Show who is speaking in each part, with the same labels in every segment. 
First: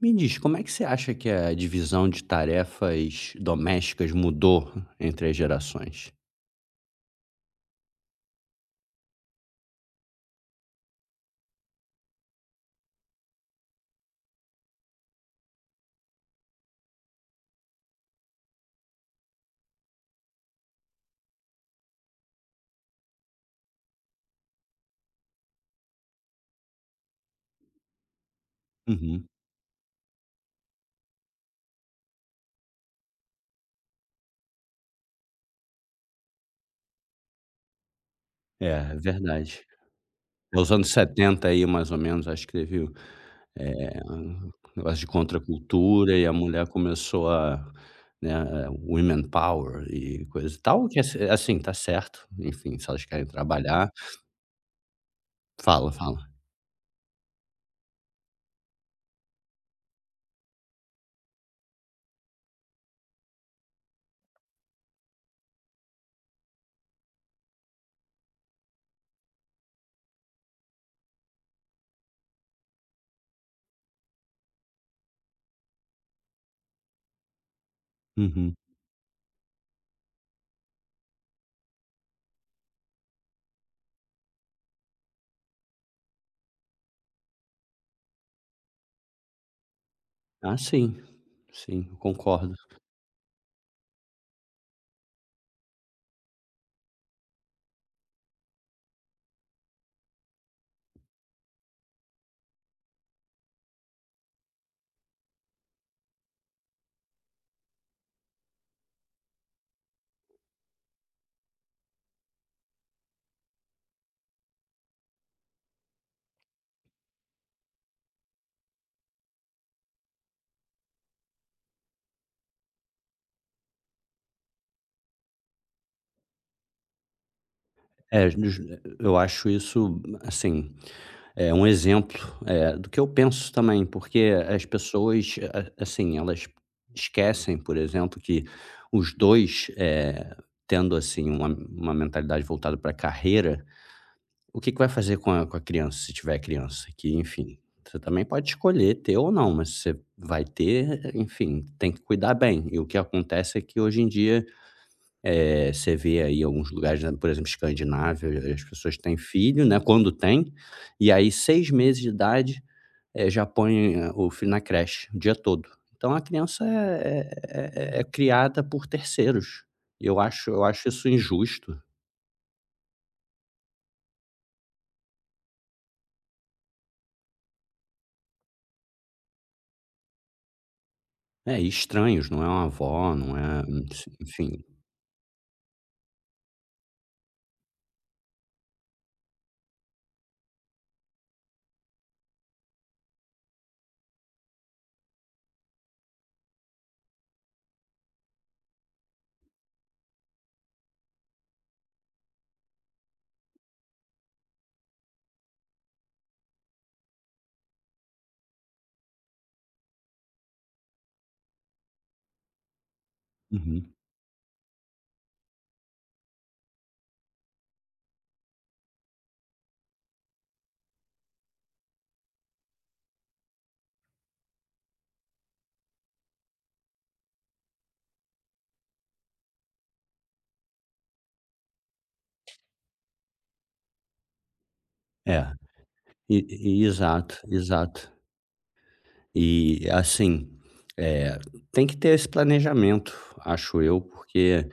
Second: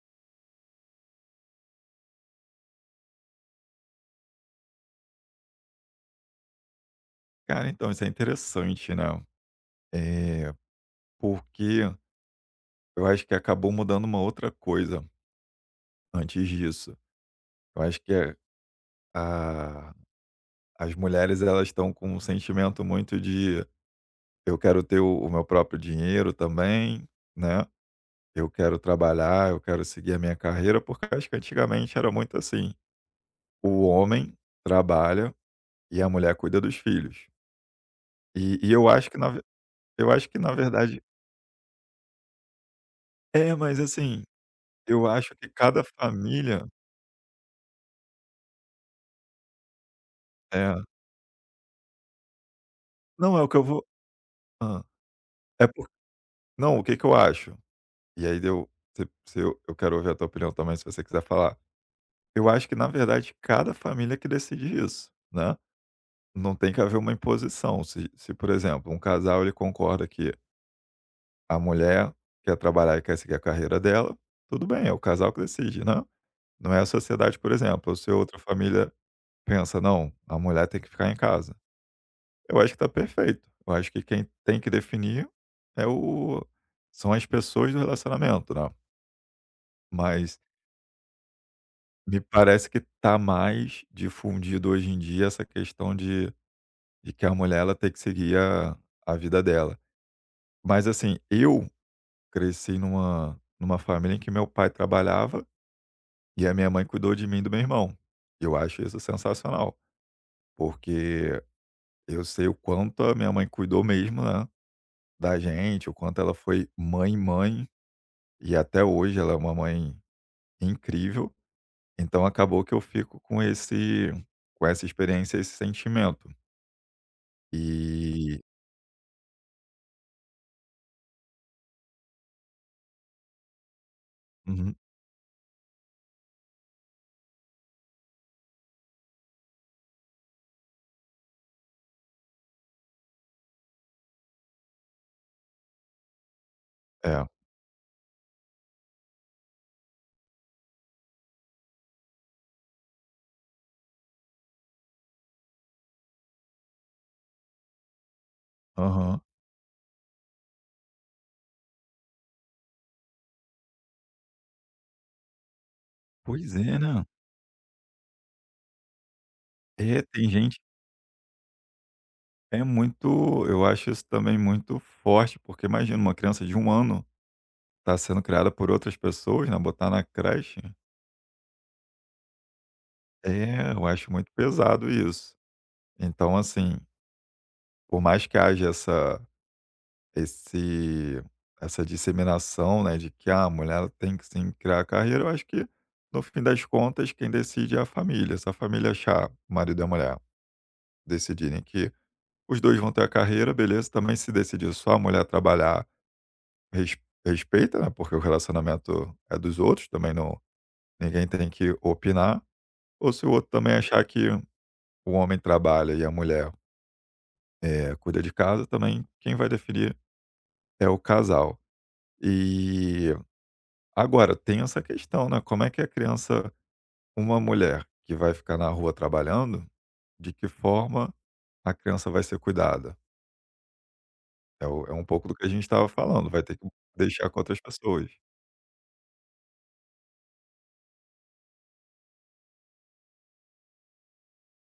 Speaker 1: Me diz, como é que você acha que a divisão de tarefas domésticas mudou entre as gerações?
Speaker 2: Cara, então, isso é interessante, né? É, porque eu acho que acabou mudando uma outra coisa antes disso. Eu acho que é a, as mulheres elas estão com um sentimento muito de eu quero ter o meu próprio dinheiro também, né? Eu quero
Speaker 1: Uhum.
Speaker 2: trabalhar, eu quero seguir a minha carreira, porque eu acho que antigamente era muito assim: o homem trabalha e a mulher cuida dos filhos. E,
Speaker 1: É,
Speaker 2: e eu
Speaker 1: é
Speaker 2: acho que
Speaker 1: verdade.
Speaker 2: eu acho que na
Speaker 1: Nos anos
Speaker 2: verdade
Speaker 1: 70 aí, mais ou menos, acho que teve.
Speaker 2: é, mas assim,
Speaker 1: Negócio
Speaker 2: eu
Speaker 1: de
Speaker 2: acho que cada
Speaker 1: contracultura e a
Speaker 2: família
Speaker 1: mulher começou a, né, women power e coisa e
Speaker 2: é.
Speaker 1: tal, que assim, tá certo, enfim, se elas querem
Speaker 2: Não, é o que eu vou,
Speaker 1: trabalhar.
Speaker 2: hã. É por
Speaker 1: Fala, fala.
Speaker 2: não, o que que eu acho? E aí deu se eu quero ouvir a tua opinião também, se você quiser falar. Eu acho que, na verdade, cada família que decide isso, né. Não tem que haver uma imposição. Se, por exemplo, um casal ele concorda que a mulher quer trabalhar e quer seguir a carreira dela, tudo bem, é o casal que decide, né. Não é a sociedade, por exemplo, ou se outra
Speaker 1: Uhum.
Speaker 2: família pensa: "Não, a mulher tem que ficar em casa". Eu acho que tá perfeito. Eu acho que quem tem que definir é o são as pessoas do relacionamento, né. Mas
Speaker 1: Ah, sim, sim, eu
Speaker 2: me
Speaker 1: concordo.
Speaker 2: parece que tá mais difundido hoje em dia essa questão de que a mulher ela tem que seguir a vida dela. Mas, assim, eu cresci numa família em que meu pai trabalhava e a minha mãe cuidou de mim e do meu irmão. Eu acho isso sensacional, porque eu sei o quanto a minha mãe cuidou mesmo, né, da gente, o quanto ela foi mãe. E até hoje ela é uma mãe incrível, então acabou que eu fico com esse com essa experiência, esse sentimento.
Speaker 1: É,
Speaker 2: E
Speaker 1: jus eu acho isso, assim, é um exemplo, do que eu penso também, porque as
Speaker 2: uhum,
Speaker 1: pessoas, a assim, elas esquecem, por exemplo, que os 2 tendo, assim, uma mentalidade voltada pra carreira, o que que vai fazer com a criança, se tiver criança? Que,
Speaker 2: é.
Speaker 1: enfim, você também pode escolher ter ou não, mas você vai ter, enfim, tem que cuidar bem. E o que acontece é que hoje em dia você vê aí alguns lugares, né, por exemplo, Escandinávia, as pessoas têm
Speaker 2: Aham.
Speaker 1: filho, né, quando tem, e aí 6 meses de idade, já põe o filho na creche o dia todo. Então a
Speaker 2: Pois
Speaker 1: criança
Speaker 2: é, né.
Speaker 1: é criada por terceiros.
Speaker 2: É,
Speaker 1: E eu
Speaker 2: tem
Speaker 1: acho
Speaker 2: gente
Speaker 1: eu acho isso injusto.
Speaker 2: é muito eu acho isso também muito forte, porque imagina uma criança de 1 ano tá sendo criada por outras pessoas, né, botar na creche.
Speaker 1: É, e estranhos, não é uma avó, não é,
Speaker 2: É, eu acho muito
Speaker 1: enfim.
Speaker 2: pesado isso. Então assim, por mais que haja esse essa disseminação, né, de que ah, a mulher ela tem que sim criar a carreira, eu acho que no fim das contas quem decide é a família. Se a família achar, o marido e a mulher, decidirem que os 2 vão ter a carreira, beleza. Também se decidir só a mulher trabalhar, res respeita, né, porque o relacionamento é dos outros, também não ninguém tem que opinar. Ou se o outro também
Speaker 1: Uhum.
Speaker 2: achar que o homem trabalha e a mulher, cuida de casa, também quem vai definir é o casal. E agora, tem essa questão, né, como é que a criança uma mulher que vai ficar na rua trabalhando, de que forma a criança vai ser cuidada? É o é um pouco do que a
Speaker 1: É,
Speaker 2: gente estava falando,
Speaker 1: e
Speaker 2: vai ter que
Speaker 1: e
Speaker 2: deixar
Speaker 1: exato,
Speaker 2: com outras pessoas.
Speaker 1: exato. E assim, eh, tem que ter esse planejamento, acho eu, porque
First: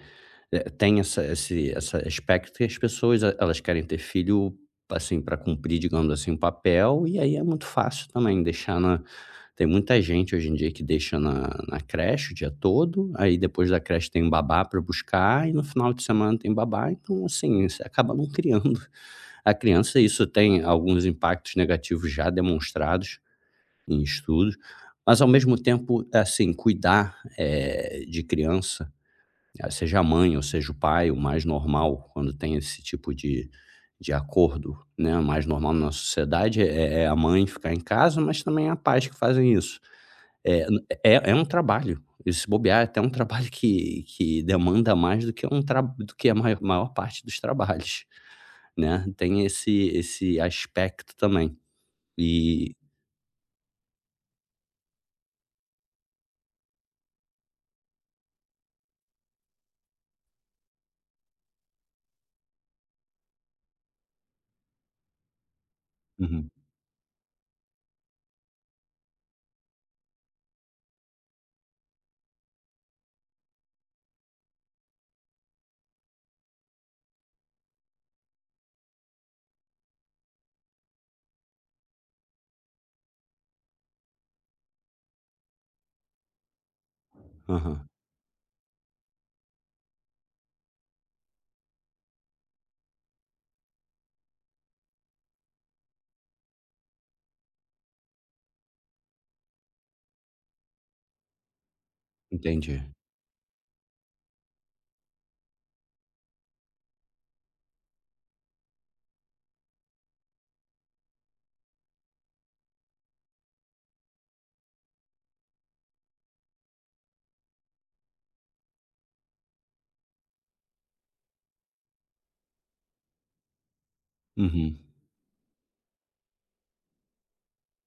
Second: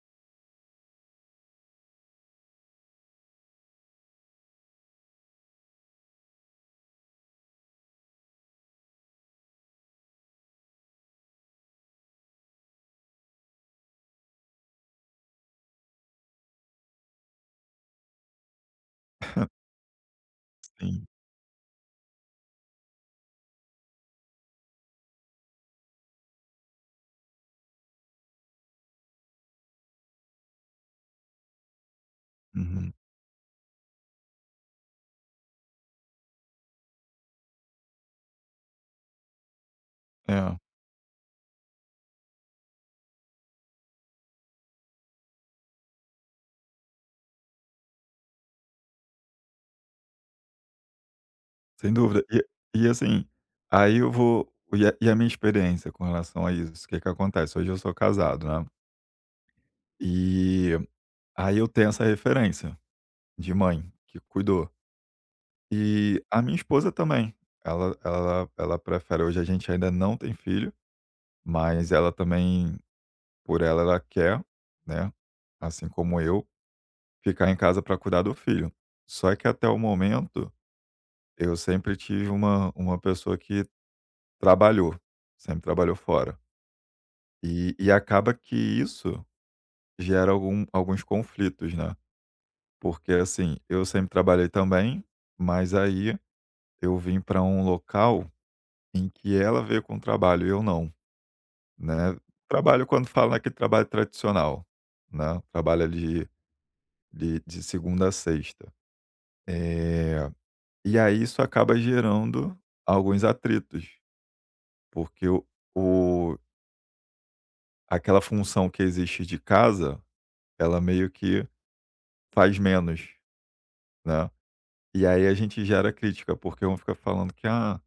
Speaker 1: Tem essa esse essa aspecto que as pessoas e elas querem ter filho, assim, para cumprir, digamos assim, um papel, e aí é muito fácil também deixar na. Tem muita gente hoje em dia que deixa na creche o dia todo, aí depois da creche tem um babá para buscar e no final de semana tem babá, então, assim, você acaba não criando a criança. Isso tem alguns
Speaker 2: Sim.
Speaker 1: impactos negativos já demonstrados em estudos, mas ao mesmo tempo, assim, cuidar, de criança, seja a mãe ou seja o pai, o mais normal quando tem esse
Speaker 2: Uhum.
Speaker 1: tipo de acordo, né, o mais normal na nossa sociedade é a mãe ficar em casa, mas também há pais que fazem isso.
Speaker 2: É,
Speaker 1: Eh, n é é um trabalho, e se bobear é até um trabalho que demanda mais do que um tra do que a maior parte dos trabalhos, né, tem esse aspecto também.
Speaker 2: sem dúvida.
Speaker 1: E
Speaker 2: E assim, aí eu vou e a minha experiência com relação a isso, o que que acontece, hoje eu sou casado, né, e aí eu tenho essa referência de mãe que cuidou. E a
Speaker 1: uhum,
Speaker 2: minha esposa também, ela ela prefere, hoje a gente ainda não tem filho, mas ela também por ela, ela quer, né, assim como eu, ficar em casa para cuidar do filho. Só que até o momento, eu sempre tive uma pessoa que trabalhou, sempre trabalhou fora.
Speaker 1: aham,
Speaker 2: E acaba que isso gera algum alguns conflitos, né, porque, assim, eu sempre trabalhei também, mas aí eu vim para um local em que ela veio com trabalho e eu não, né.
Speaker 1: entendi.
Speaker 2: Trabalho, quando falo, naquele trabalho tradicional, né, trabalho ali de segunda a sexta. Eh, e aí isso acaba gerando alguns atritos, porque o aquela função que existe de casa, ela meio que faz menos, né.
Speaker 1: Uhum.
Speaker 2: E aí a gente gera crítica, porque um fica falando que,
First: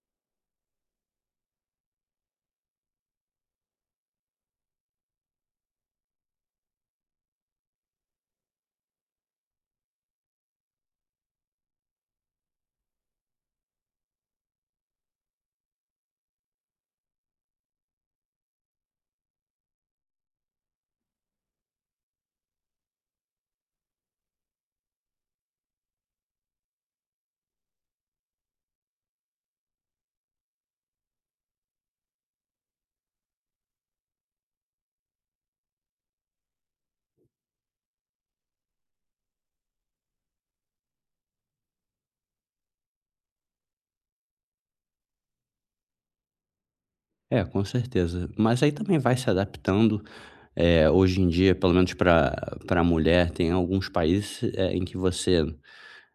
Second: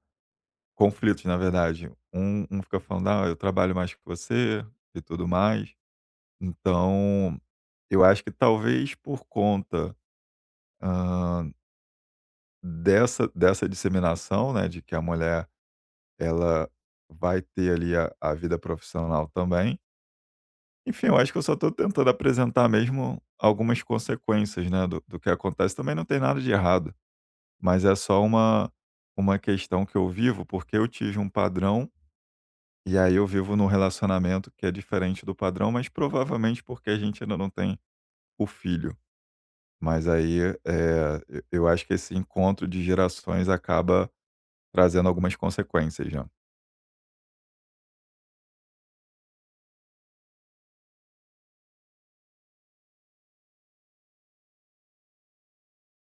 Speaker 2: conflitos, na verdade, um fica falando: "Ah, eu trabalho mais que você", e tudo mais. Então, eu acho que talvez por conta, hã, dessa disseminação, né, de que a mulher ela vai ter ali a vida profissional também. Enfim, eu acho que eu só estou tentando apresentar mesmo algumas consequências, né, do que acontece. Também não tem nada de errado, mas é só uma questão que eu vivo, porque eu tive um padrão, e aí eu vivo num relacionamento que é diferente do padrão, mas provavelmente porque a gente ainda não tem o filho. Mas aí, eu acho que esse encontro de gerações acaba trazendo algumas consequências, né.
Speaker 1: É, com certeza. Mas aí também vai se adaptando. É, hoje em dia, pelo menos para mulher, tem alguns países, em que você,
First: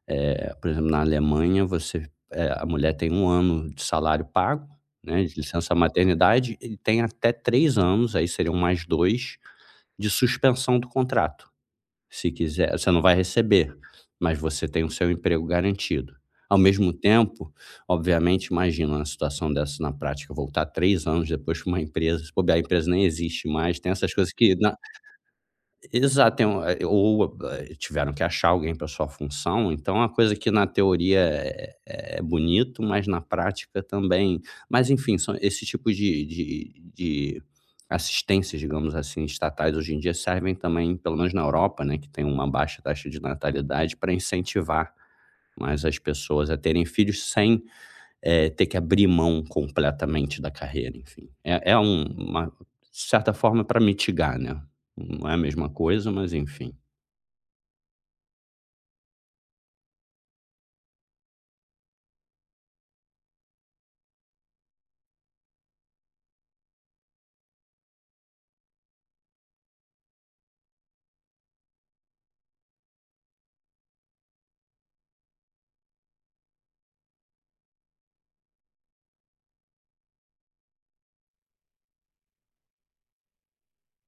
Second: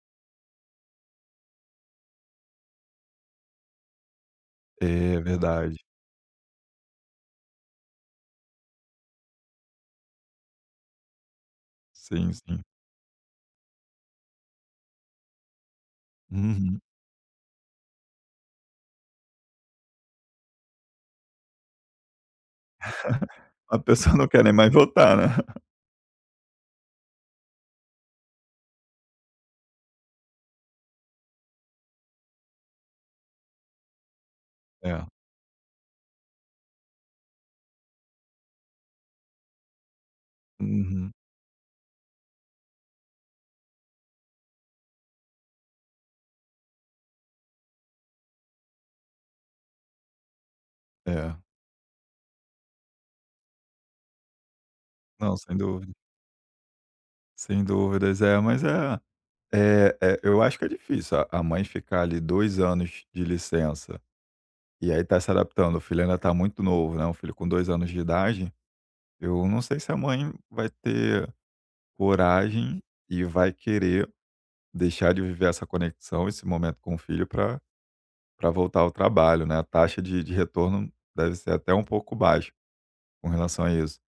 Speaker 1: por exemplo, na Alemanha, você, a mulher tem um ano de salário pago,
Speaker 2: É
Speaker 1: né, de licença
Speaker 2: verdade.
Speaker 1: maternidade, e tem até 3 anos, aí seriam mais 2, de suspensão do contrato. Se
Speaker 2: Sim, sim.
Speaker 1: quiser você não vai receber, mas você tem o seu emprego garantido. Ao
Speaker 2: Uhum.
Speaker 1: mesmo tempo, obviamente, imagina uma situação dessa na prática, voltar 3 anos depois para uma empresa, se bobear a empresa nem existe mais,
Speaker 2: A
Speaker 1: tem essas
Speaker 2: pessoa não
Speaker 1: coisas
Speaker 2: quer nem
Speaker 1: que
Speaker 2: mais
Speaker 1: na.
Speaker 2: voltar, né.
Speaker 1: Exato, tem um ou tiveram que achar alguém para sua função, então é uma coisa que na teoria é bonito, mas na prática também, mas
Speaker 2: É.
Speaker 1: enfim, são esse tipo de assistências, digamos assim, estatais hoje em dia servem também,
Speaker 2: Uhum.
Speaker 1: pelo menos na Europa, né, que tem uma baixa taxa de natalidade, para incentivar mais as pessoas a terem filhos sem ter que abrir mão completamente da carreira, enfim.
Speaker 2: É.
Speaker 1: É uma certa forma para mitigar, né. Não é a
Speaker 2: Não, sem
Speaker 1: mesma
Speaker 2: dúvida.
Speaker 1: coisa, mas enfim.
Speaker 2: Sem dúvidas. É, mas é é, é, eu acho que é difícil a mãe ficar ali 2 anos de licença, e aí tá se adaptando, o filho ainda tá muito novo, né, um filho com 2 anos de idade, eu não sei se a mãe vai ter coragem e vai querer deixar de viver essa conexão, esse momento com o filho para para voltar ao trabalho, né, a taxa de retorno deve ser até um pouco baixa com relação a isso.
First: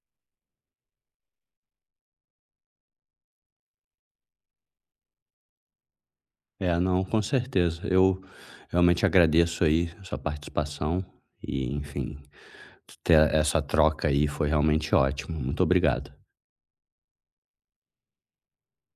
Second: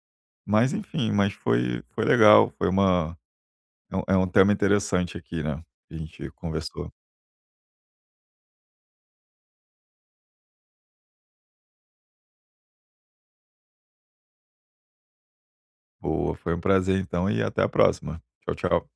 Speaker 2: Mas enfim, mas foi foi legal, foi uma é um tema interessante aqui, né, que a gente
Speaker 1: É,
Speaker 2: conversou.
Speaker 1: não, com certeza. Eu realmente agradeço aí a sua participação e, enfim, ter essa troca aí foi realmente ótimo. Muito obrigado.
Speaker 2: Boa, foi um prazer então e até a próxima. Tchau, tchau.